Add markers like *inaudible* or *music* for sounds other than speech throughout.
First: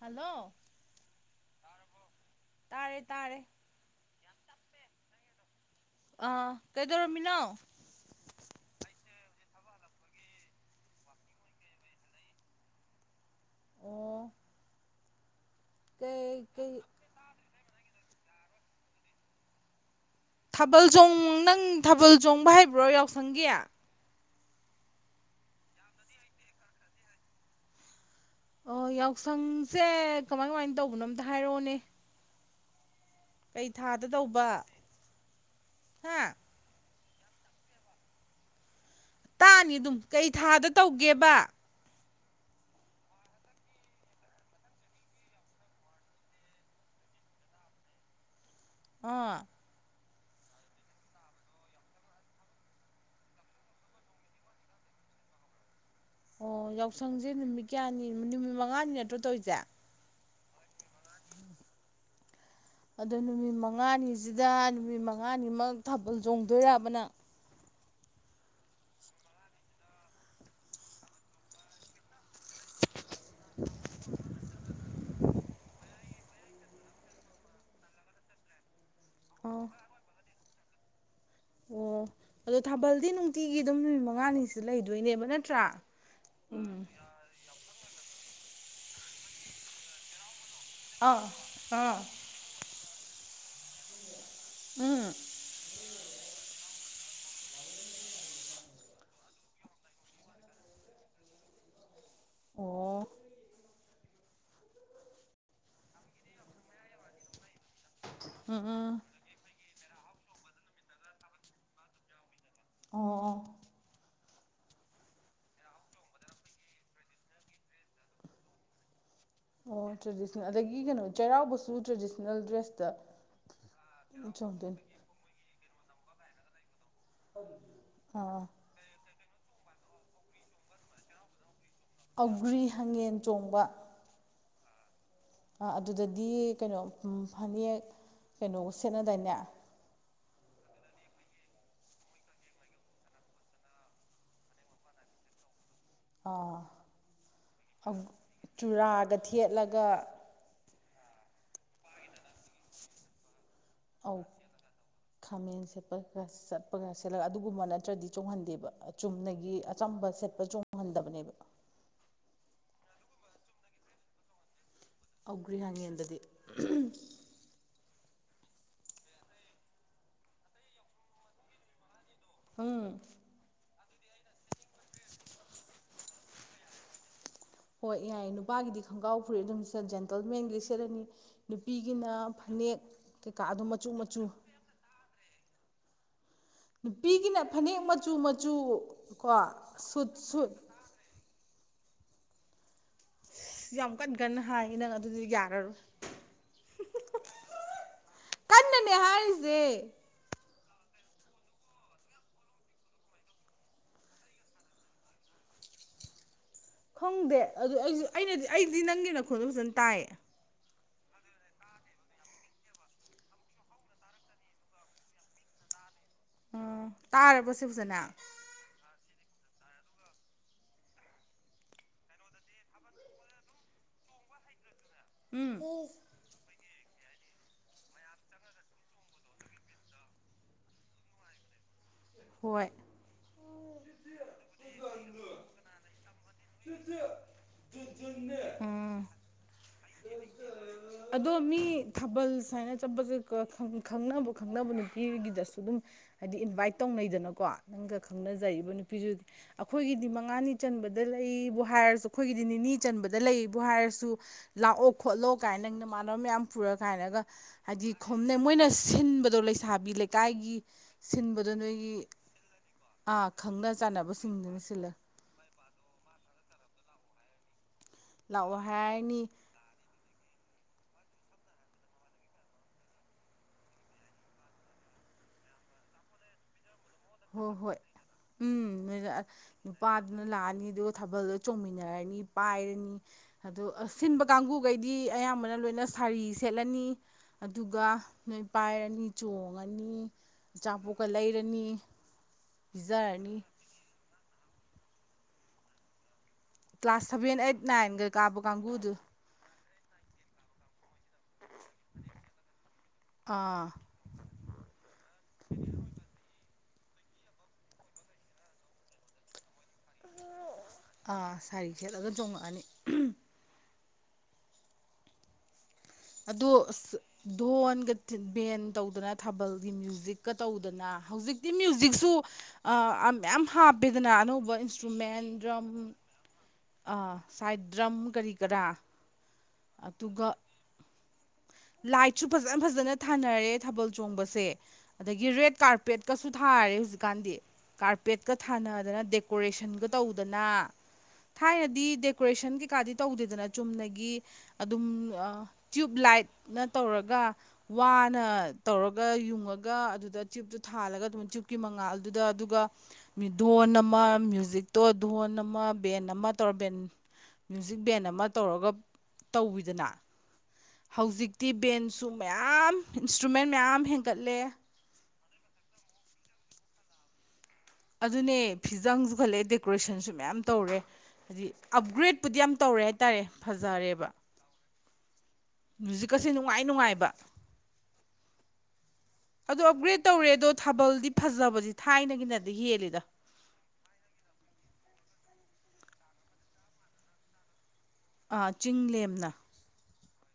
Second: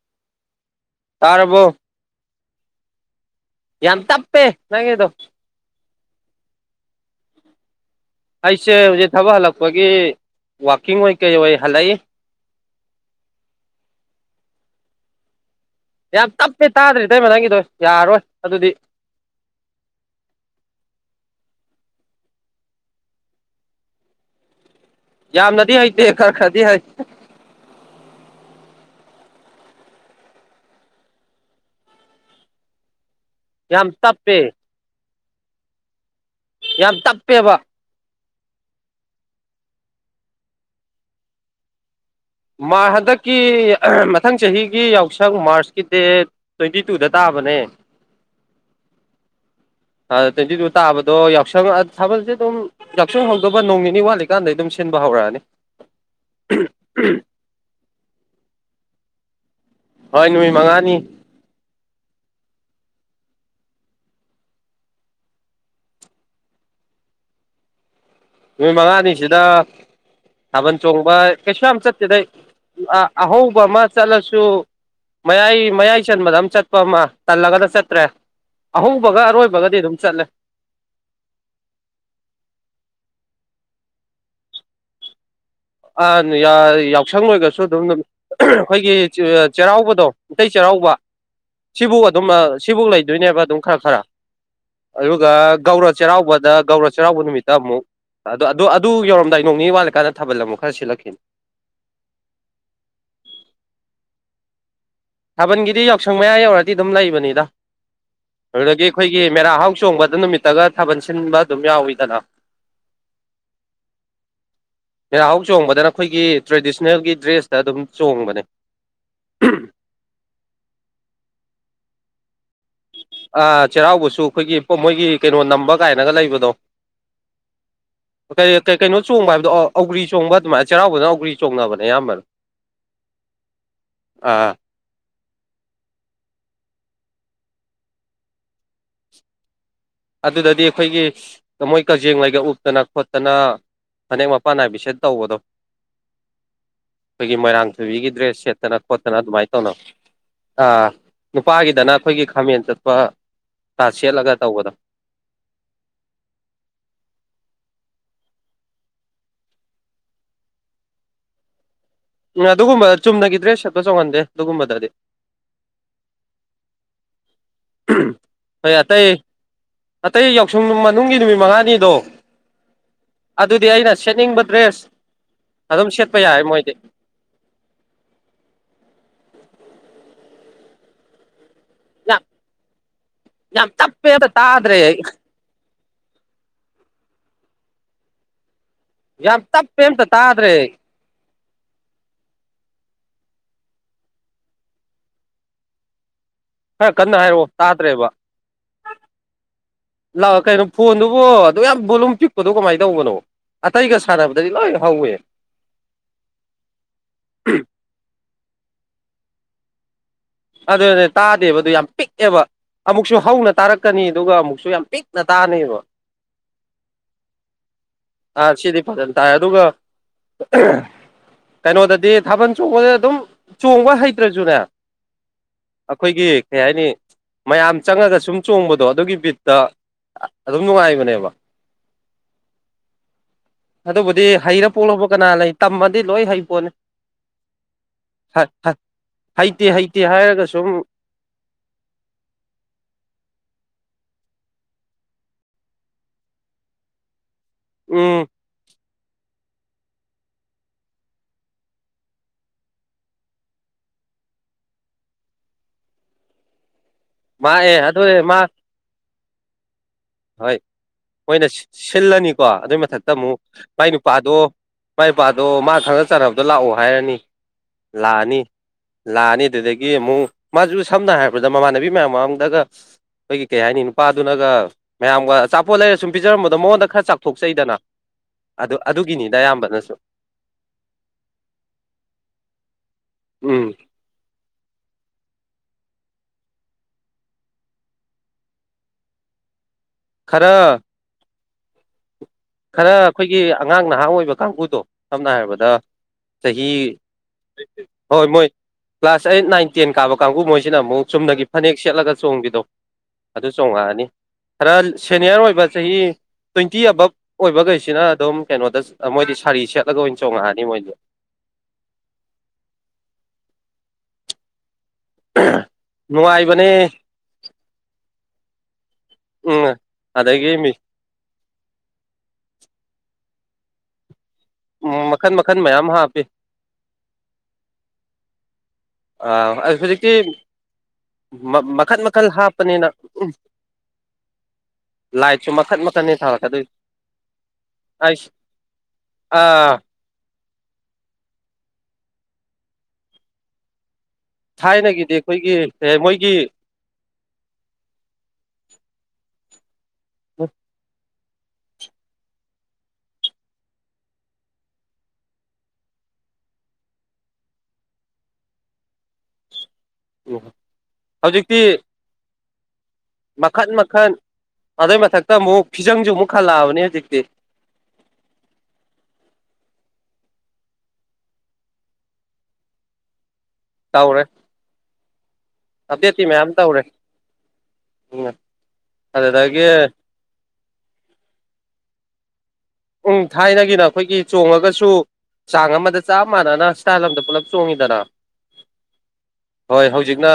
hello ꯇꯥꯔꯕꯣ ꯇꯥꯔꯦ ꯇꯥꯔꯦ ꯌꯥꯝ ꯇꯞꯄꯦ ꯅꯥꯪꯒꯤꯗꯣ ꯑꯥ ꯀꯩꯗꯧꯔꯝꯃꯤꯅꯣ ꯑꯩꯁꯦ ꯍꯧꯖꯤꯛ ꯊꯕꯛ ꯍꯜꯂꯛꯄꯒꯤ ꯋꯥꯛꯀꯤꯡ ꯑꯣꯏ ꯀꯩ ꯑꯣꯏ ꯍꯜꯂꯛꯏ ꯑꯣ ꯌꯥꯝ ꯀꯩ ꯇꯞꯇꯦ ꯀꯩ ꯇꯥꯗꯔꯦ ꯏꯇꯩꯃꯥ ꯅꯪꯒꯤꯗꯣ ꯌꯥꯔꯔꯣꯏ ꯑꯗꯨꯗꯤ ꯊꯥꯕꯜ ꯆꯣꯡ ꯅꯪ ꯊꯥꯕꯜ ꯆꯣꯡꯕ ꯍꯩꯕ꯭ꯔꯣ ꯌꯥꯎꯁꯪꯒꯤ ꯌꯥꯝꯅꯗꯤ ꯍꯩꯇꯦ ꯈꯔ ꯈꯔꯗꯤ ꯍꯩ ꯑꯣ ꯌꯥꯎꯁꯪꯁꯦ ꯀꯃꯥꯏ ꯀꯃꯥꯏꯅ ꯇꯧꯕꯅꯣ ꯑꯝꯇ ꯍꯥꯏꯔꯛꯑꯣꯅꯦ ꯀꯩ ꯌꯥꯝ ꯊꯥꯗ ꯇꯞꯄꯦ ꯇꯧꯕ ꯍꯥ ꯌꯥꯝ ꯇꯞꯄꯦꯕ ꯇꯥꯅꯤ ꯗꯨꯝ ꯀꯩ ꯊꯥꯗ ꯇꯧꯒꯦꯕ ꯍꯟꯗꯛꯀꯤ ꯃꯊꯪ ꯆꯍꯤꯒꯤ ꯌꯥꯎꯁꯪ ꯃꯥꯔꯁꯀꯤ ꯗꯦꯠ ꯇ꯭ꯋꯦꯟꯇꯤ ꯇꯨꯗ ꯇꯥꯕꯅꯦ ꯑꯣ ꯑ ꯇ꯭ꯋꯦꯟꯇꯤ ꯇꯨ ꯇꯥꯕꯗꯣ ꯌꯥꯎꯁꯪ ꯊꯥꯕꯜꯁꯦ ꯑꯗꯨꯝ ꯌꯥꯥꯛꯁꯪꯍꯧꯗꯧꯕ ꯅꯣꯡ ꯅꯤ ꯋꯥꯠꯂꯤꯀꯥꯟꯗꯩ ꯑꯗꯨꯝ ꯁꯤꯟꯕ ꯍꯧꯔꯛꯑꯅꯤ ꯑꯣ ꯌꯥꯎꯁꯪꯁꯦ ꯅꯨꯃꯤꯠ ꯀꯌꯥꯅꯤ ꯅꯨꯃꯤꯠ ꯃꯉꯥꯅꯤ ꯅꯠꯇ꯭ꯔꯣ ꯇꯧꯔꯤꯁꯦ ꯍꯣꯏ ꯅꯨꯃꯤꯠ ꯃꯉꯥꯅꯤ ꯎꯝ *inaudible* ꯑꯗꯣ ꯅꯨꯃꯤꯠ ꯃꯉꯥꯅꯤꯁꯤꯗ ꯅꯨꯃꯤꯠ ꯃꯉꯥꯅꯤꯃꯛ ꯊꯥꯕꯜ ꯆꯣꯡꯗꯣꯏꯔꯥꯕ ꯅꯪ ꯅꯨꯃꯤꯠ ꯃꯉꯥꯅꯤꯁꯤꯗ ꯊꯥꯕꯜ ꯆꯣꯡꯕ ꯀꯩꯁꯨ ꯌꯥꯝ ꯆꯠꯇꯠꯇꯦꯗ ꯑꯩ ꯑꯍꯧꯕꯃ ꯆꯠꯂꯁꯨ ꯃꯌꯥꯏ ꯃꯌꯥꯏ ꯆꯟꯕꯗ ꯑꯃ ꯆꯠꯄ ꯑꯃ ꯇꯜꯂꯒꯅ ꯆꯠꯇ꯭ꯔꯦ ꯑꯍꯧꯕꯒ ꯑꯣ ꯑꯔꯣꯏꯕꯒꯗꯤ ꯑꯗꯨꯝ ꯆꯠꯂꯦ ꯑꯣ ꯑꯗꯣ ꯊꯥꯕꯜꯗꯤ ꯅꯨꯡꯇꯤꯒꯤ ꯑꯗꯨꯝ ꯅꯨꯃꯤꯠ ꯃꯉꯥꯅꯤꯁꯤꯗ ꯂꯩꯗꯣꯏꯅꯦꯕ ꯅꯠꯇ꯭ꯔꯥ ꯑ ꯎꯝ ꯌꯥꯎꯁꯪ ꯂꯣꯏꯒꯔꯁꯨ ꯑꯗꯨꯝ ꯑꯩꯈꯣꯏꯒꯤ ꯆꯩꯔꯥꯎꯕꯗꯣ ꯃꯩꯇꯩ ꯆꯩꯔꯥꯎꯕ ꯑꯥ ꯑꯥ ꯁꯤꯕꯨꯛ ꯑꯗꯨꯝ ꯁꯤꯐꯧ ꯂꯩꯗꯣꯏꯅꯦꯕ ꯑꯗꯨꯝ ꯈꯔ ꯈꯔ ꯎꯝ ꯑꯗꯨꯒ ꯒꯧꯔ ꯆꯩꯔꯥꯎꯕꯗ ꯒꯧꯔ ꯆꯩꯔꯥꯎꯕ ꯅꯨꯃꯤꯠꯇ ꯑꯃꯨꯛ ꯑꯣ ꯑꯗꯨ ꯑꯗꯨ ꯌꯧꯔꯝꯗꯥꯏ ꯅꯣꯡꯅꯤ ꯋꯥꯠꯂꯀꯥꯟꯗ ꯊꯥꯕꯜ ꯑꯃꯨꯛ ꯍꯥꯏꯔꯁꯤ ꯂꯛꯈꯤꯝ ꯑꯣ ꯊꯥꯕꯜꯒꯤꯗꯤ ꯌꯥꯎꯁꯪ ꯃꯌꯥ ꯌꯧꯔꯗꯤ ꯑꯗꯨꯝ ꯂꯩꯕꯅꯤꯗ ꯎꯝ ꯑꯗꯨꯗꯒꯤ ꯎꯝ ꯑꯩꯈꯣꯏ ꯒꯤ ꯃꯦꯔꯥ ꯍꯥꯎ ꯆꯣꯡꯕꯗ ꯅꯨꯃꯤꯠꯇꯒ ꯊꯥꯕꯜ ꯁꯤꯟꯕ ꯑꯗꯨꯝ ꯌꯥꯎꯋꯤꯗꯅ ꯑꯣ *unintelligible* ꯃꯦꯔꯥꯍꯧ ꯆꯣꯡꯕꯗꯅ ꯑꯩꯈꯣꯏꯒꯤ ꯇ꯭ꯔꯦꯗꯤꯁꯅꯦꯜꯒꯤ ꯗ꯭ꯔꯦꯁꯇ ꯑꯗꯨꯝ ꯆꯣꯡꯕꯅꯦ ꯎꯝ ꯑꯣ ꯇ꯭ꯔꯦꯗꯤꯁꯅꯦꯜ ꯑꯗꯒꯤ ꯀꯩꯅꯣ ꯆꯩꯔꯥꯎꯕꯁꯨ ꯇ꯭ꯔꯦꯗꯤꯁꯅꯦꯜ ꯗ꯭ꯔꯦꯁꯇ ꯑ ꯆꯩꯔꯥꯎꯕꯁꯨ ꯑꯩꯈꯣꯏꯒꯤ ꯆꯣꯡꯗꯣꯏꯅꯤ ꯃꯣꯏꯒꯤ ꯀꯩꯅꯣ ꯅꯝꯕ ꯀꯥꯏꯅꯒ ꯂꯩꯕꯗꯣ ꯑꯥ ꯀꯩ ꯀꯩ ꯀꯩꯅꯣ ꯆꯣꯡꯕ ꯍꯥꯏꯕꯗꯣ ꯑꯧꯒ꯭ꯔꯤ ꯆꯣꯡꯕ ꯑꯗꯨꯃꯥꯏꯅ ꯆꯩꯔꯥꯎꯕꯗꯅꯒꯔꯤ ꯆꯣꯡꯉꯕꯅꯦ ꯑꯌꯥꯝꯕꯅ ꯑꯧꯒ꯭ꯔꯤ ꯍꯪꯉꯦꯟ ꯆꯣꯡꯕ ꯑꯥ ꯑꯗꯨꯗꯗꯤ ꯀꯩꯅꯣ ꯐꯅꯦꯛ ꯀꯩꯅꯣ ꯁꯦꯠꯅꯗꯥꯏꯅꯦ ꯑꯗꯨꯗꯗꯤ ꯑꯩꯈꯣꯏꯒꯤ ꯃꯣꯏ ꯀꯖꯦꯡ ꯂꯩꯒ ꯎꯞꯇꯅ ꯈꯣꯠꯇꯅ ꯐꯅꯦꯛ ꯃꯄꯥꯟ ꯅꯥꯏꯕꯤꯁꯦꯠ ꯇꯧꯕꯗꯣ ꯑꯥ ꯑꯩꯈꯣꯏꯒꯤ ꯃꯣꯏꯔꯥꯡ ꯊꯣꯏꯕꯤꯒꯤ ꯗ꯭ꯔꯦꯁ ꯁꯦꯠꯇꯅ ꯆꯨꯔꯥꯒ ꯈꯣꯠꯇꯅ ꯑꯗꯨꯃꯥꯏꯅ ꯇꯧꯅ ꯊꯦꯠꯂꯒ ꯑꯥ ꯅꯨꯄꯥꯒꯤꯗꯅ ꯑꯩꯈꯣꯏꯒꯤ ꯈꯥꯃꯦꯟ ꯆꯠꯄ ꯀꯥ ꯑꯧ ꯁꯦꯠꯂꯒ ꯇꯧꯕꯗꯣ ꯈꯥꯃꯦꯟ ꯁꯦꯠꯄꯒ ꯆꯠꯄꯒ ꯁꯦꯠꯂꯒ ꯑꯗꯨꯒꯨꯝꯕ ꯅꯠꯇ꯭ꯔꯗꯤ ꯆꯣꯡꯍꯟꯗꯦꯕ ꯆꯨꯝꯅꯒꯤ ꯑꯆꯝꯕ ꯁꯦꯠꯄ ꯆꯣꯡꯍꯟꯗꯕꯅꯦꯕ ꯎꯝ ꯑꯗꯨꯒꯨꯝꯕ ꯆꯨꯝꯅꯒꯤ ꯗ꯭ꯔꯦꯁ ꯁꯦꯞꯇꯣ ꯆꯣꯡꯍꯟꯗꯦ ꯑꯗꯨꯒꯨꯝꯕꯗꯗꯤ ꯑꯒ꯭ꯔꯤ ꯍꯥꯡꯉꯦꯟꯗꯗꯤ ꯍꯣꯏ ꯑꯇꯩ ꯑꯇꯩ ꯌꯥꯎꯁꯪ ꯃꯅꯨꯡꯒꯤ ꯅꯨꯃꯤꯠ ꯃꯉꯥꯅꯤꯗꯣ ꯎꯝ ꯑꯗꯨꯗꯤ ꯑꯩꯅ ꯁꯦꯠꯅꯤꯡꯕ ꯗ꯭ꯔꯦꯁ ꯑꯗꯨꯝ ꯁꯦꯠꯄ ꯌꯥꯏꯦ ꯃꯣꯏꯗꯤ ꯍꯣꯏ ꯌꯥꯏ ꯅꯨꯄꯥꯒꯤꯗꯤ ꯈꯣꯡꯒ꯭ꯔꯥꯎ ꯐꯨꯔꯤ ꯑꯗꯨꯝ ꯖꯦꯟꯇꯜꯃꯦꯟꯗꯒꯤ ꯁꯦꯠꯂꯅꯤ ꯅꯨꯄꯤꯒꯤꯅ ꯌꯥꯝ ꯐꯅꯦꯛ ꯀꯩꯀꯥ ꯑꯗꯨ ꯃꯆꯨ ꯃꯆꯨ ꯑꯗꯨ꯭ꯔꯦ ꯅꯨꯄꯤꯒꯤꯅ ꯐꯅꯦꯛ ꯃꯆꯨ ꯃꯆꯨ ꯀꯣ ꯌꯥꯝ ꯇꯞꯄꯦ ꯑꯝꯇ ꯁꯨꯠ ꯁꯨꯠ ꯇꯥꯗ꯭ꯔꯦ ꯌꯥꯝ ꯀꯟ ꯀꯟꯅ ꯍꯥꯏꯌꯦ ꯅꯪ ꯑꯗꯨꯗꯤ ꯌꯥꯔꯔꯣꯏ ꯈꯔ ꯀꯟꯅ ꯍꯥꯏꯔꯛꯑꯣ ꯇꯥꯗ꯭ꯔꯦꯕ ꯀꯟꯅꯅꯦ ꯍꯥꯏꯔꯤꯁꯦ ꯂꯥꯛꯑꯣ ꯀꯩꯅꯣ ꯐꯣꯟꯗꯨꯕꯨ ꯑꯗꯨ ꯌꯥꯝ ꯕꯣꯂꯨꯝ ꯄꯤꯛꯄꯗꯣ ꯀꯃꯥꯏꯅ ꯇꯧꯕꯅꯣ ꯑꯇꯩꯒ ꯁꯥꯟꯅꯕꯗꯗꯤ ꯂꯣꯏ ꯍꯧꯋꯦ ꯈꯪꯗꯦ ꯑꯗꯨ ꯑꯩꯁꯨ ꯑꯩꯅꯗꯤ ꯑꯩꯗꯤ ꯅꯪꯒꯤ ꯅꯈꯣꯟꯗꯣ ꯐꯖꯅ ꯇꯥꯏꯌꯦ ꯑꯗꯨ ꯑꯗꯨ ꯇꯥꯗꯦꯕ ꯑꯗꯨ ꯌꯥꯝ ꯄꯤꯛꯑꯦꯕ ꯑꯃꯨꯛꯁꯨ ꯍꯧꯅ ꯇꯥꯔꯛꯀꯅꯤ ꯑꯗꯨꯒ ꯑꯃꯨꯛꯁꯨ ꯌꯥꯝ ꯄꯤꯛꯅ ꯇꯥꯅꯦꯕ ꯑꯣ ꯇꯥꯔꯕꯣ ꯁꯤ ꯐꯖꯅ ꯑꯥ ꯁꯤꯗꯤ ꯐꯖꯅ ꯇꯥꯏ ꯑꯗꯨꯒ ꯀꯩꯅꯣꯗꯗꯤ ꯊꯥꯕꯜ ꯆꯣꯡꯕꯗ ꯑꯗꯨꯝ ꯆꯣꯡꯕ ꯍꯩꯇ꯭ꯔꯁꯨꯅꯦ ꯎꯝ ꯑꯩꯈꯣꯏꯒꯤ ꯀꯩ ꯍꯥꯏꯅꯤ ꯃꯌꯥꯝ ꯆꯪꯉꯒ ꯁꯨꯝ ꯆꯣꯡꯕꯗꯣ ꯑꯗꯨꯒꯤ ꯕꯤꯠꯇ ꯑꯗꯨꯝ ꯅꯨꯡꯉꯥꯏꯕꯅꯦꯕ ꯍꯣꯏ ꯑꯗꯨꯕꯨꯗꯤ ꯍꯩꯔ ꯄꯣꯛꯂꯕ ꯀꯅꯥ ꯂꯩ ꯇꯝꯃꯗꯤ ꯂꯣꯏ ꯍꯩ ꯄꯣꯅꯤ ꯑꯥ ꯍꯩꯇꯦ ꯍꯩꯇꯦ ꯍꯥꯏꯔꯒ ꯁꯨꯝ ꯑꯗꯣ ꯃꯤ ꯊꯥꯕꯜ ꯁꯨꯃꯥꯏꯅ ꯆꯠꯄꯁꯦ ꯈꯪꯅꯕ ꯈꯪꯅꯕ ꯅꯨꯄꯤꯒꯤꯗꯁꯨ ꯑꯗꯨꯝ ꯍꯥꯏꯗꯤ ꯏꯟꯚꯥꯏꯠ ꯇꯧꯅꯩꯗꯅꯀꯣ ꯅꯪꯒ ꯎꯝ ꯈꯪꯅꯖꯔꯤꯕ ꯅꯨꯄꯤꯁꯨ ꯑꯩꯈꯣꯏꯒꯤꯗꯤ ꯃꯉꯥꯅꯤ ꯆꯟꯕꯗ ꯂꯩꯕꯨ ꯍꯥꯏꯔꯁꯨ ꯑꯩꯈꯣꯏꯒꯤꯗꯤ ꯅꯤꯅꯤ ꯆꯟꯕꯗ ꯂꯩꯕꯨ ꯍꯥꯏꯔꯁꯨ ꯂꯥꯛꯑꯣ ꯈꯣꯠꯂꯣ ꯀꯥꯏꯅ ꯅꯃꯥꯟꯅꯕ ꯃꯌꯥꯝ ꯄꯨꯔ ꯀꯥꯏꯅꯒ ꯃꯥꯛꯑꯦ ꯍꯥꯏꯗꯤ ꯑꯗꯨꯅꯦ ꯃꯥ ꯈꯝꯅꯩ ꯃꯣꯏꯅ ꯁꯤꯟꯕꯗꯣ ꯂꯩꯁꯥꯕꯤ ꯂꯩ ꯍꯣꯏ ꯃꯣꯏꯅ ꯁꯤꯜꯂꯅꯤꯀꯣ ꯑꯗꯨꯏ ꯃꯊꯛꯇ ꯑꯥ ꯑꯃꯨꯛ ꯈꯪꯅ ꯃꯥꯏ ꯅꯨꯄꯥꯗꯣ ꯆꯥꯟꯅꯕꯁꯤꯡꯗꯨꯅ ꯁꯤꯜꯂ ꯃꯥꯏ ꯅꯨꯄꯥꯗꯣ ꯃꯥ ꯈꯪꯅ ꯆꯔꯕꯗꯣ ꯂꯥꯛꯑꯣ ꯍꯥꯏꯔꯅꯤ ꯂꯥꯛꯑꯅꯤ ꯂꯥꯛꯑꯣ ꯍꯥꯏꯔꯅꯤ ꯂꯥꯛꯑꯅꯤ ꯑꯗꯨꯗꯒꯤ ꯑꯃꯨꯛ ꯃꯥꯁꯨ ꯁꯝꯅ ꯍꯥꯏꯔꯕꯗ ꯃꯃꯥꯟꯅꯕꯤ ꯃꯌꯥꯝ ꯃꯔꯝꯗꯒ ꯑꯩꯈꯣꯏꯒꯤ ꯀꯩ ꯍꯥꯏꯅꯤ ꯅꯨꯄꯥꯗꯨꯅꯒ ꯃꯌꯥꯝꯒ ꯑꯆꯥꯄꯣꯠ ꯂꯩꯔ ꯁꯨꯝ ꯄꯤꯖꯔꯝꯕꯗꯣ ꯃꯉꯣꯟꯗ ꯈꯔ ꯍꯣꯏ ꯆꯥꯎꯊꯣꯛꯆꯩꯗꯅ ꯍꯣꯏ ꯎꯝ ꯑꯗꯨ ꯅꯣꯏꯅ ꯑꯗꯨꯒꯤꯅꯤꯗ ꯑꯌꯥꯝꯕꯅꯁꯨ ꯅꯨꯄꯥꯗꯨꯅ ꯂꯥꯛꯑꯅꯤ ꯑꯗꯨꯒ ꯊꯥꯕꯜꯗ ꯆꯣꯡꯃꯤꯟꯅꯔꯅꯤ ꯄꯥꯏꯔꯅꯤ ꯑꯗ ꯎꯝ ꯁꯤꯟꯕ ꯀꯥꯡꯕꯨꯈꯩꯗꯤ ꯑꯌꯥꯝꯕꯅ ꯂꯣꯏꯅ ꯁꯥꯔꯤ ꯁꯦꯠꯂꯅꯤ ꯑꯗꯨꯒ ꯅꯣꯏ ꯄꯥꯏꯔꯅꯤ ꯆꯣꯡꯉꯅꯤ ꯈꯔ ꯑꯆꯥꯄꯣꯛꯀ ꯂꯩꯔꯅꯤ ꯈꯔ ꯄꯤꯖꯔꯅꯤ ꯑꯩꯈꯣꯏꯒꯤ ꯑꯉꯥꯡ ꯅꯍꯥ ꯑꯣꯏꯕ ꯀꯥꯡꯕꯨꯗꯣ ꯁꯝꯅ ꯍꯥꯏꯔꯕꯗ ꯆꯍꯤ ꯀ꯭ꯂꯥꯁ ꯁꯚꯦꯟ ꯑꯩꯠ ꯅꯥꯏꯟꯒ ꯍꯣꯏ ꯀꯥꯕ ꯃꯣꯏ ꯀꯥꯡꯕꯨ ꯀ꯭ꯂꯥꯁ ꯑꯩꯠ ꯅꯥꯏꯟ ꯇꯦꯟ ꯀꯥꯕ ꯀꯥꯡꯕꯨ ꯃꯣꯏꯁꯤꯅ ꯑꯃꯨꯛ ꯆꯨꯝꯅꯒꯤ ꯐꯅꯦꯛ ꯁꯦꯠꯂꯒ ꯆꯣꯡꯕꯤꯗꯣ ꯑꯗꯨ ꯑꯥ ꯆꯣꯡꯉꯛꯑꯅꯤ ꯈꯔ ꯁꯦꯅꯤꯌꯔ ꯑꯣꯏꯕ ꯆꯍꯤ ꯇ꯭ꯋꯦꯟꯇꯤ ꯑꯕꯞ ꯑꯣꯏꯕꯈꯩꯁꯤꯅ ꯑꯗꯨꯝ ꯀꯩꯅꯣꯗ ꯃꯣꯏꯗꯤ ꯁꯥꯔꯤ ꯁꯦꯠꯂꯒ ꯑꯣꯏꯅ ꯆꯣꯡꯉꯛꯑꯅꯤ ꯃꯣꯏꯗꯤ ꯑꯥ ꯁꯥꯔꯤ ꯈꯦꯠꯂꯒ ꯆꯣꯡꯉꯛꯑꯅꯤ ꯑ ꯑꯗꯣ ꯑꯁ ꯗꯙꯣꯟꯒ ꯕꯦꯟ ꯇꯧꯗꯅ ꯎꯝ ꯊꯥꯕꯜꯒꯤ ꯃ꯭ꯌꯨꯖꯤꯛꯀ ꯑꯗꯒꯤ ꯃꯤ ꯇꯧꯗꯅ ꯍꯧꯖꯤꯛꯇꯤ ꯃ꯭ꯌꯨꯖꯤꯛꯁꯨ ꯃꯌꯥꯝ ꯍꯥꯞꯄꯦꯗꯅ ꯑꯅꯧꯕ ꯏꯟꯁꯇ꯭ꯔꯨꯃꯦꯟ ꯃꯈꯟ ꯃꯈꯟ ꯗ꯭ꯔꯝ ꯃꯌꯥꯝ ꯍꯥꯞꯄꯤ ꯑꯥ ꯁꯥꯏꯠ ꯗ꯭ꯔꯝ ꯀꯔꯤ ꯀꯔꯥ ꯑꯥ ꯑꯗꯨ ꯍꯧꯖꯤꯛꯛꯇ ꯑꯗꯨꯒ ꯂꯥꯏꯠꯁꯨ ꯐꯖꯅ ꯐꯖꯅ ꯊꯥꯅꯔꯦ ꯊꯥꯕꯜ ꯆꯣꯡꯕꯁꯦ ꯑꯗꯒꯤ ꯂꯥꯏꯠꯁꯨ ꯔꯦꯠ ꯃꯈꯟ ꯀꯥꯔꯄꯦꯠꯀ ꯃꯈꯟꯅꯤ ꯊꯥꯔꯛꯀꯗꯣꯏ ꯊꯥꯔꯦ ꯍꯧꯖꯤꯛꯀꯥꯟ ꯑꯩꯁ ꯀꯦꯠꯀ ꯊꯥꯅꯗꯅ ꯑ ꯗꯦꯀꯦꯁꯟ ꯇꯧꯗꯅ ꯊꯥꯏꯅꯗꯤ ꯗꯦꯀꯣꯔꯦꯁꯟ ꯀꯩꯀꯥꯗꯤ ꯇꯧꯗꯦꯗꯅ ꯆꯨꯝꯅꯒꯤ ꯑꯗꯨꯝ ꯊꯥꯏꯅꯒꯤꯗꯤ ꯑꯩꯈꯣꯏꯒꯤ ꯇ꯭ꯌꯨꯕ ꯂꯥꯏꯠ ꯃꯣꯏꯒꯤ ꯅ ꯇꯧꯔꯒ ꯋꯥꯅ ꯇꯧꯔꯒ ꯌꯨꯡꯉꯒ ꯑꯗꯨꯗ ꯆꯌꯨꯞꯇꯨ ꯊꯥꯜꯂꯒ ꯑꯗꯨꯝ ꯀꯤ ꯃꯉꯥꯜ ꯑꯗꯨꯗ ꯑꯗꯨꯒ ꯙꯣꯟ ꯑꯃ ꯃ꯭ꯌꯨꯖꯤꯛꯇꯣ ꯙꯣꯟ ꯑꯃ ꯕꯦꯟ ꯑꯃ ꯇꯧꯔ ꯕꯦꯟ ꯃ꯭ꯌꯨꯖꯤꯛ ꯕꯦꯟ ꯑꯃ ꯇꯧꯔꯒ ꯇꯧꯋꯤꯗꯅ ꯑꯣ ꯍꯧꯖꯤꯛꯇꯤ ꯕꯦꯟꯁꯨ ꯃꯌꯥꯝ ꯏꯟꯁꯇ꯭ꯔꯨꯃꯦꯟ ꯃꯈꯟ ꯃꯌꯥꯝ ꯃꯈꯟ ꯍꯦꯟꯒꯠꯂꯦ ꯑꯗꯨꯏ ꯃꯊꯛꯇ ꯑꯃꯨꯛ ꯐꯤꯖꯪꯁꯨ ꯑꯃꯨꯛ ꯍꯜꯂꯛꯑꯕꯅꯤ ꯍꯧꯖꯤꯛꯇꯤ ꯑꯗꯨꯅꯦ ꯐꯤꯖꯪꯁꯨ ꯈꯠꯂꯑꯦ ꯗꯦꯀꯣꯔꯦꯁꯟꯁꯨ ꯃꯌꯥꯝ ꯇꯧꯔꯦ ꯍꯥꯏꯗꯤ ꯑꯞꯒ꯭ꯔꯦꯗꯄꯨꯗꯤ ꯌꯥꯝ ꯇꯧꯔꯦ ꯍꯥꯏꯇꯥꯔꯦ ꯐꯖꯔꯦꯕ ꯇꯧꯔꯦ ꯑꯞꯗꯦꯠꯇꯤ ꯃꯖꯤꯛꯀꯁꯦ ꯃꯌꯥꯝ ꯅꯨꯡꯉꯥꯏ ꯇꯧꯔꯦ ꯅꯨꯡꯉꯥꯏꯕ ꯎꯝ ꯑꯗꯣ ꯑꯗꯨꯗꯒꯤ ꯑꯞꯒ꯭ꯔꯦꯗ ꯇꯧꯔꯦ ꯑꯗꯣ ꯊꯥꯕꯜꯗꯤ ꯐꯖꯕꯁ ꯊꯥꯏꯅꯒꯤꯅꯗꯤ ꯍꯦꯜꯂꯦꯗ ꯄ ꯊꯥꯏꯅꯒꯤꯅ ꯑꯩꯈꯣꯏꯒꯤ ꯆꯣꯡꯉꯒꯁꯨ ꯆꯥꯡ ꯑꯃꯗ ꯆꯞ ꯃꯥꯟꯅꯅ ꯏꯁ꯭ꯇꯥꯏꯜꯣꯝꯗ ꯄꯨꯂꯞ ꯆꯣꯡꯉꯤꯗꯅ ꯆꯤꯡ ꯂꯦꯝꯅ ꯍꯣꯏ ꯍꯧꯖꯤꯛꯅ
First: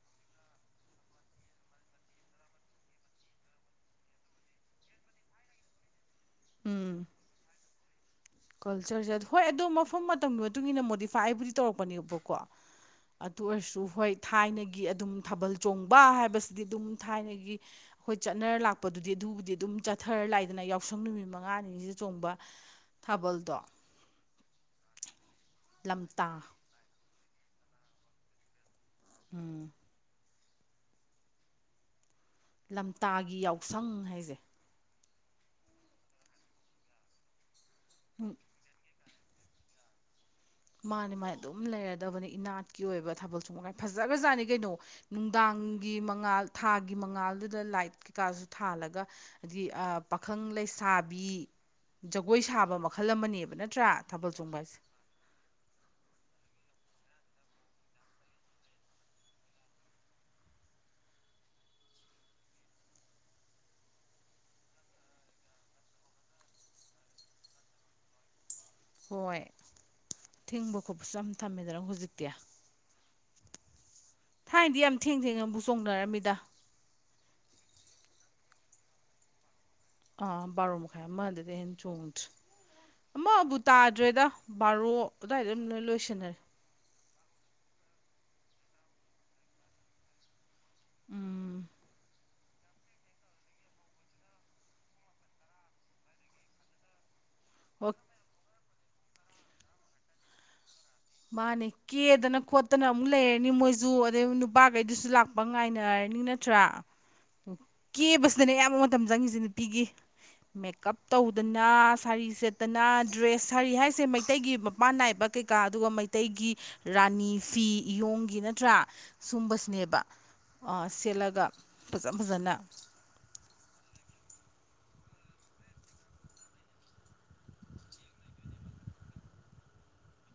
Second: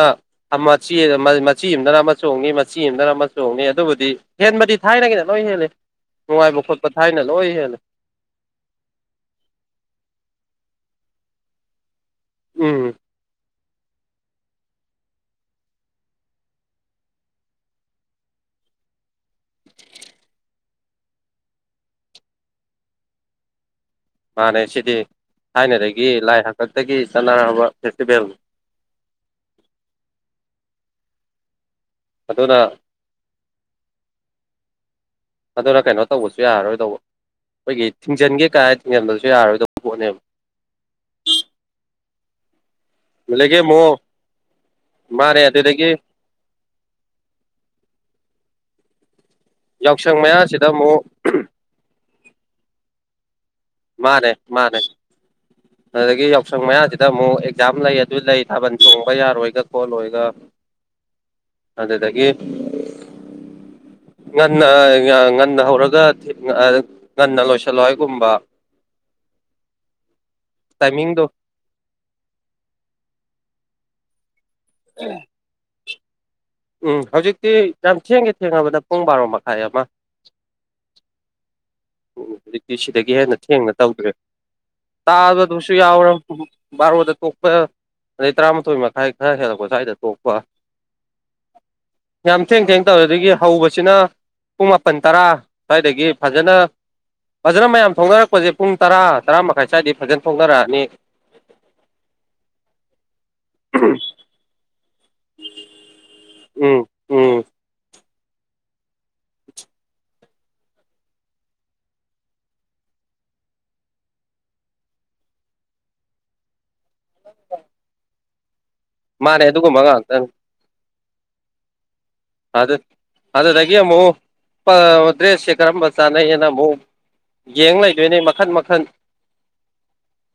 ꯃꯆ ꯃꯆꯤ ꯑꯃꯗꯅ ꯑꯃꯨꯣꯡꯅꯤ ꯃꯆꯤ ꯑꯃꯗꯅ ꯑꯃꯨ ꯍꯣꯡꯅꯤ ꯑꯗꯨꯕꯨꯗꯤ ꯍꯦꯟꯕꯗꯤ ꯊꯥꯏꯅꯒꯤꯅ ꯂꯣꯏ ꯍꯦꯜꯜꯂꯤ ꯅꯨꯡꯉꯥꯏꯕ ꯈꯣꯠꯄ ꯎꯝ ꯊꯥꯏꯅ ꯂꯣꯏ ꯍꯦꯜꯂꯦ ꯀꯜꯆꯔꯁꯦ ꯍꯣꯏ ꯑꯗꯣ ꯃꯐꯝ ꯃꯇꯝꯒꯤ ꯃꯇꯨꯡ ꯏꯟꯅ ꯃꯣꯗꯤꯐꯥꯏ ꯑꯩꯕꯨꯗꯤ ꯇꯧꯔꯛꯄꯅꯦꯕꯣꯛ ꯀꯣ ꯎꯝ ꯑꯗꯨ ꯑꯣꯏꯔꯁꯨ ꯍꯣꯏ ꯊꯥꯏꯅꯒꯤ ꯑꯗꯨꯝ ꯊꯥꯕꯜ ꯆꯣꯡꯕ ꯍꯥꯏꯕꯁꯤꯗꯤ ꯑꯗꯨꯝ ꯊꯥꯏꯅꯒꯤ ꯍꯣꯏ ꯆꯠꯅꯔ ꯂꯥꯛꯄꯗꯨꯗꯤ ꯑꯗꯨꯕꯨꯗꯤ ꯑꯗꯨꯝ ꯆꯠꯊꯔ ꯂꯥꯛꯏꯗꯅ ꯌꯥꯎꯁꯪ ꯅꯨꯃꯤꯠ ꯃꯉꯥꯅꯤꯁꯤꯗ ꯆꯣꯡꯕ ꯊꯥꯕꯜꯗꯣ ꯃꯥꯅꯦ ꯁꯤꯗꯤ ꯊꯥꯏꯅꯗꯒꯤ ꯂꯝꯇꯥ ꯂꯥꯏ ꯍꯥꯛꯇꯛꯇꯒꯤ ꯆꯠꯅꯔꯛꯑꯕ ꯐꯦꯁꯇꯤꯚꯦꯜꯅꯤ ꯎꯝ ꯑꯗꯨꯅ ꯂꯝꯇꯥꯒꯤ ꯌꯥꯎꯁꯪ ꯍꯥꯏꯁꯦ ꯑꯗꯨꯅ ꯀꯩꯅꯣ ꯇꯧꯕꯁꯨ ꯌꯥꯔꯔꯣꯏꯗꯧꯕ ꯑꯩꯈꯣꯏꯒꯤ ꯊꯤꯡꯖꯤꯟꯒꯦ ꯀꯥꯏ ꯊꯤꯡꯖꯤꯟꯕꯁꯨ ꯌꯥꯔꯔꯣꯏꯗꯧꯕ ꯄꯣꯠꯅꯦꯕ ꯃꯥꯅꯦ ꯃꯥ ꯑꯗꯨꯝ ꯂꯩꯔꯗꯕꯅꯤ ꯏꯅꯥꯠ ꯀꯤ ꯑꯣꯏꯕ ꯊꯥꯕꯜ ꯑꯗꯒꯤ ꯆꯣꯡꯕ ꯀꯥꯏꯁꯤ ꯑꯃꯨꯛ ꯐꯖꯈꯔꯖꯥꯠꯅꯤ ꯀꯩꯅꯣ ꯃꯥꯅꯦ ꯑꯗꯨꯗꯒꯤ ꯅꯨꯡꯗꯥꯡꯒꯤ ꯃꯉꯥꯜ ꯊꯥꯒꯤ ꯃꯉꯥꯜꯗꯨꯗ ꯂꯥꯏꯠ ꯀꯩꯀꯥꯁꯨ ꯊꯥꯜꯂꯒ ꯍꯥꯏꯗꯤ ꯑꯥ ꯌꯥꯎꯁꯪ ꯄꯥꯈꯪ ꯃꯌꯥꯁꯤꯗ ꯑꯃꯨꯛ ꯂꯩꯁꯥꯕꯤ ꯖꯒꯣꯏ ꯁꯥꯕ ꯃꯈꯜ ꯑꯃꯅꯦꯕ ꯅꯠꯇ ꯃꯥꯅꯦ ꯃꯥꯅꯦ ꯑꯗꯨꯗꯒꯤ ꯌꯥꯎꯁꯪ ꯃꯌꯥꯁꯤꯗ ꯑꯃꯨꯛ ꯑꯦꯛꯖꯥꯝ ꯂꯩ ꯑꯗꯨ ꯂꯩ ꯊꯥꯕꯜ ꯆꯣꯡꯕ ꯌꯥꯔꯣꯏꯒ ꯈꯣꯠꯂꯣꯏꯒ ꯑꯗꯨꯗꯒꯤ ꯉꯟꯅ ꯉꯟꯅ ꯍꯧꯔꯒ ꯉꯟꯅ ꯂꯣꯏꯁꯤꯜꯂꯣ ꯍꯥꯏꯒꯨꯝꯕ ꯍꯣꯏ ꯊꯤꯡꯕ ꯈꯣꯠꯄꯁꯨ ꯇꯥꯏꯃꯤꯡꯗꯣ ꯌꯥꯝ ꯊꯝꯃꯦꯗꯅ ꯍꯧꯖꯤꯛꯇꯤ ꯊꯥꯏꯅꯗꯤ ꯌꯥꯝ ꯊꯦꯡ ꯊꯦꯡꯅꯕꯨ ꯆꯣꯡꯅꯔꯝꯃꯤꯗ ꯎꯝ ꯍꯧꯖꯤꯛꯇꯤ ꯌꯥꯝ ꯊꯦꯡꯒꯦ ꯊꯦꯡꯉꯕꯗ ꯄꯨꯡ ꯕꯥꯔꯣ ꯃꯈꯥꯏ ꯑꯃ ꯑꯥ ꯕꯥꯔꯣ ꯃꯈꯥꯏ ꯑꯃꯗꯨꯗꯒꯤ ꯍꯦꯟ ꯆꯣꯡꯗꯔꯤ ꯍꯧꯖꯤꯛꯇꯤ ꯁꯤꯗꯒꯤ ꯍꯦꯟꯅ ꯑꯃꯕꯨ ꯊꯦꯡꯅ ꯇꯧꯗ꯭ꯔꯦ ꯇꯥꯗ꯭ꯔꯦꯗ ꯕꯥꯔꯣ ꯑꯗꯨꯋꯥꯏꯗ ꯇꯥꯕꯗꯨꯁꯨ ꯂꯣꯏ ꯌꯥꯎꯔ ꯂꯣꯏꯁꯤꯟꯅꯔꯦ ꯕꯥꯔꯣꯗ ꯇꯣꯛꯄ ꯑꯗꯩ ꯇꯔꯥꯃꯥꯊꯣꯏ ꯃꯈꯥꯏ ꯈꯔ ꯍꯦꯜꯂꯛꯄ ꯁ꯭ꯋꯥꯏꯗ ꯇꯣꯛꯄ ꯎꯝ ꯌꯥꯝ ꯊꯦꯡ ꯊꯦꯡ ꯇꯧꯔ ꯑꯗꯒꯤ ꯍꯧꯕꯁꯤꯅ ꯄꯨꯡ ꯃꯥꯄꯟ ꯇꯔꯥ ꯁ꯭ꯋꯥꯏꯗꯒꯤ ꯐꯖꯅ ꯐꯖꯅ ꯃꯌꯥꯝ ꯑꯣꯀꯦ ꯊꯣꯡꯅꯔꯛꯄꯁꯦ ꯄꯨꯡ ꯇꯔꯥ ꯇꯔꯥ ꯃꯈꯥꯏ ꯁ꯭ꯋꯥꯏꯗꯤ ꯐꯖꯅ ꯊꯣꯡꯅꯔꯛꯑꯅꯤ ꯃꯥꯅꯦ ꯀꯦꯗꯅ ꯈꯣꯠꯇꯅ ꯑꯃꯨꯛ ꯂꯩꯔꯅꯤ ꯃꯣꯏꯁꯨ ꯑꯗꯩ ꯅꯨꯄꯥꯉꯩꯗꯨꯁꯨ ꯂꯥꯛꯄ ꯉꯥꯏꯅꯔꯅꯤ ꯅꯠꯇ꯭ꯔꯥ ꯎꯝ ꯎꯝ ꯀꯦꯕꯁꯤꯗꯅꯦ ꯑꯌꯥꯝꯕ ꯃꯇꯝ ꯆꯪꯉꯤꯁꯦ ꯅꯨꯄꯤꯒꯤ ꯃꯦꯀꯞ ꯇꯧꯗꯅ ꯁꯥꯔꯤ ꯁꯦꯠꯇꯅ ꯗ꯭ꯔꯦꯁ ꯁꯥꯔꯤ ꯍꯥꯏꯁꯦ ꯃꯩꯇꯩꯒꯤ ꯃꯄꯥꯟ ꯅꯥꯏꯕ ꯀꯩꯀꯥ ꯑꯗꯨꯒ ꯃꯩꯇꯩꯒꯤ ꯔꯥꯅꯤ ꯐꯤ ꯏꯌꯣꯡꯒꯤ ꯅꯠꯇ꯭ꯔꯥ ꯃꯥꯅꯦ ꯑꯗꯨꯒꯨꯝꯕ ꯁꯨꯝꯕꯁꯤꯅꯦꯕ ꯉꯥꯛꯇꯅꯤ ꯑ ꯁꯦꯠꯂꯒ ꯐꯖ ꯐꯖꯅ ꯑꯗꯨ ꯑꯗꯨꯗꯒꯤ ꯑꯃꯨꯛ ꯄ ꯗ꯭ꯔꯦꯁꯁꯦ ꯀꯔꯝꯕ ꯆꯥꯟꯅꯩꯌꯦꯅ ꯑꯃꯨꯛ ꯌꯦꯡ ꯂꯩꯗꯣꯏꯅꯦ ꯃꯈꯟ ꯃꯈꯟ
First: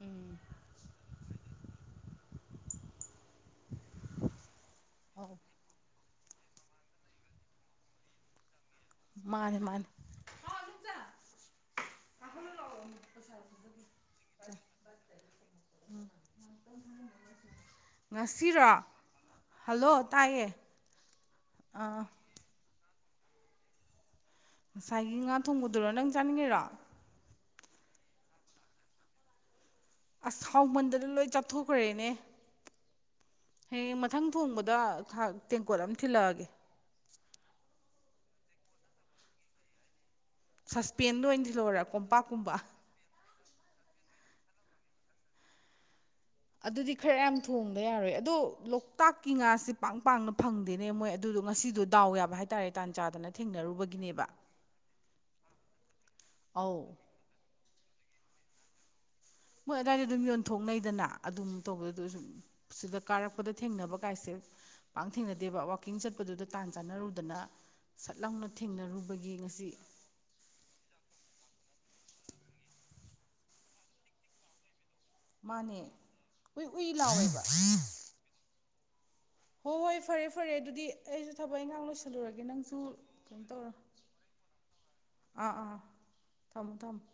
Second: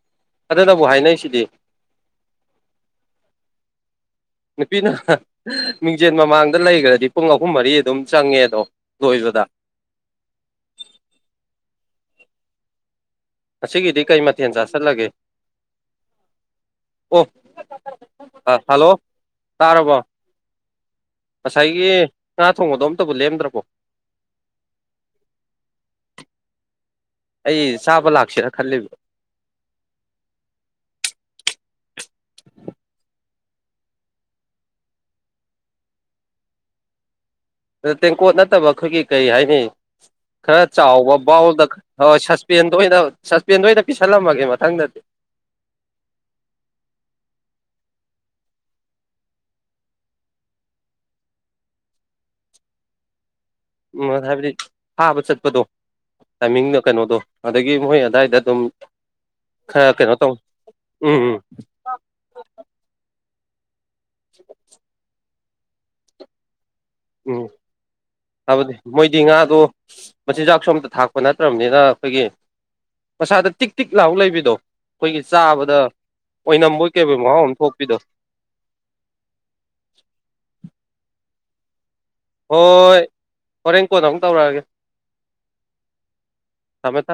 ꯎꯝ ꯑꯗꯨꯅꯕꯨ ꯍꯥꯏꯅꯩꯁꯤꯗꯤ ꯅꯨꯄꯤꯅ ꯑꯧ ꯃꯤꯡꯖꯦꯜ ꯃꯃꯥꯡꯗ ꯂꯩꯈ꯭ꯔꯗꯤ ꯄꯨꯡ ꯑꯍꯨꯝ ꯃꯔꯤ ꯑꯗꯨꯝ ꯆꯪꯉꯦ ꯑꯗꯣ ꯂꯣꯏꯕꯗ ꯃꯥꯅꯦ ꯃꯥꯅꯦ ꯉꯁꯤꯒꯤꯗꯤ ꯀꯩ ꯃꯊꯦꯜ ꯆꯥꯁꯤꯜꯂꯒꯦ ꯑꯣ ꯑ ꯉꯁꯤꯔꯣ ꯍꯜꯂꯣ ꯍꯜꯂꯣ ꯇꯥꯔꯕꯣ ꯇꯥꯏꯌꯦ ꯉꯁꯥꯏꯒꯤ ꯑꯥ ꯉꯥ ꯊꯣꯡꯕꯗꯣ ꯑꯝꯇꯕꯨ ꯂꯦꯝꯗ꯭ꯔꯕꯣ ꯉꯁꯥꯏꯒꯤ ꯉꯥ ꯊꯣꯡꯕꯗꯨꯔꯣ ꯅꯪ ꯆꯥꯅꯤꯡꯉꯤꯔꯣ ꯑꯩ ꯆꯥꯕ ꯂꯥꯛꯁꯤꯔꯥ ꯈꯜꯂꯤꯕ ꯑꯁ ꯍꯥꯎꯃꯟꯗꯅ ꯂꯣꯏ ꯆꯥꯊꯣꯛꯈ꯭ꯔꯦꯅꯦ *inaudible* ꯍꯌꯦꯡ ꯃꯊꯪ ꯊꯣꯡꯕꯗ ꯊꯛ ꯇꯦꯡꯀꯣꯠ ꯑꯃ ꯊꯤꯜꯂꯛꯑꯒꯦ ꯇꯦꯡꯀꯣꯠ ꯅꯠꯇꯕ ꯑꯩꯈꯣꯏꯒꯤ ꯀꯩ ꯍꯥꯏꯅꯤ ꯈꯔ ꯆꯥꯎꯕ ꯁꯁꯄꯦꯟꯗ ꯑꯣꯏꯅ ꯕꯥꯎꯜꯗ ꯊꯤꯜꯂꯛꯑꯣꯔꯥ ꯍꯣꯏ ꯀꯣꯝꯄꯥꯛꯀꯨꯝꯕ ꯁꯁꯄꯦꯟꯗ ꯑꯣꯏꯅ ꯁꯁꯄꯦꯟꯗ ꯑꯣꯏꯅ ꯄꯤꯁꯜꯂꯝꯃꯒꯦ ꯃꯊꯪꯗꯗꯤ ꯑꯗꯨꯗꯤ ꯈꯔ ꯌꯥꯝ ꯊꯣꯡꯗ ꯌꯥꯔꯣꯏ ꯑꯗꯣ ꯂꯣꯛꯇꯥꯛꯀꯤ ꯉꯥꯁꯦ ꯄꯥꯛ ꯄꯥꯛꯅ ꯐꯪꯗꯦꯅꯦ ꯃꯣꯏ ꯑꯗꯨꯗꯣ ꯉꯁꯤꯗꯨ ꯗꯥꯎ ꯌꯥꯕ ꯍꯥꯏꯇꯥꯔꯦ ꯇꯥꯟ ꯆꯥꯗꯅ ꯊꯦꯡꯅꯔꯨ ꯎꯝ ꯍꯥꯏꯕꯗꯤ ꯐꯥꯕ ꯆꯠꯄꯗꯣ ꯑꯧ ꯇꯥꯏꯃꯤꯡꯗ‌ꯣ ꯀꯩꯅꯣꯗꯣ ꯑꯗꯒꯤ ꯃꯣꯏ ꯑꯗꯥꯏꯗ ꯑꯗꯨꯝ ꯃꯣꯏ ꯈꯔ ꯑꯗꯨꯗꯥꯏꯗ ꯀꯩꯅꯣ ꯑꯗꯨꯝ ꯇꯧ ꯌꯣꯟꯊꯣꯛꯅꯩꯗꯅ ꯎꯝ ꯎꯝ ꯑꯗꯨꯝ ꯇꯧꯕꯗ ꯁꯨꯝ ꯁꯤꯗ ꯀꯥꯔꯛꯄꯗ ꯊꯦꯡꯅꯕ ꯀꯥꯏꯁꯦ ꯄꯥꯛ ꯊꯦꯡꯅꯗꯦꯕ ꯋꯥꯛꯀꯤꯡ ꯆꯠꯄꯗꯨꯗ ꯇꯥꯟ ꯆꯥꯟꯅꯔꯨꯗ ꯑꯗꯨꯅ ꯎꯝ ꯁꯠ ꯂꯥꯎꯅ ꯊꯦꯡꯅꯔꯨꯕꯒꯤ ꯉꯁꯤ ꯃꯆꯤꯟꯖꯥꯛ ꯁꯣꯝꯇ ꯊꯥꯛꯄ ꯅꯠꯇ꯭ꯔꯕꯅꯤꯅ ꯑꯩꯈꯣꯏꯒꯤ ꯃꯁꯥꯗ ꯇꯤꯛ ꯇꯤꯛ ꯂꯥꯎ ꯂꯩꯕꯤꯗꯣ ꯑꯩꯈꯣꯏꯒꯤ ꯆꯥꯕꯗ ꯃꯥꯅꯦ ꯎꯏ ꯎꯏ ꯑꯣꯏꯅꯝꯕꯣꯏ ꯀꯩꯕꯣꯏ ꯂꯥꯎꯋꯦꯕ ꯃꯍꯥꯎ ꯑꯃ ꯊꯣꯛꯄꯤꯗꯣ ꯍꯣꯏ ꯍꯣꯏ ꯐꯔꯦ ꯐꯔꯦ ꯑꯗꯨꯗꯤ ꯑꯩꯁꯨ ꯊꯕꯛ ꯑ ꯉꯍꯥꯛ ꯂꯣꯏꯁꯤꯦ ꯍꯣꯏ ꯍꯣꯔꯦꯟ ꯀꯣꯟ ꯑꯃꯨꯛ ꯇꯧꯔꯛꯑꯒꯦ ꯑꯥ ꯑꯥ ꯊꯝꯃꯣ ꯊꯝꯃꯦ ꯊꯝꯃꯣ ꯊꯝꯃꯦ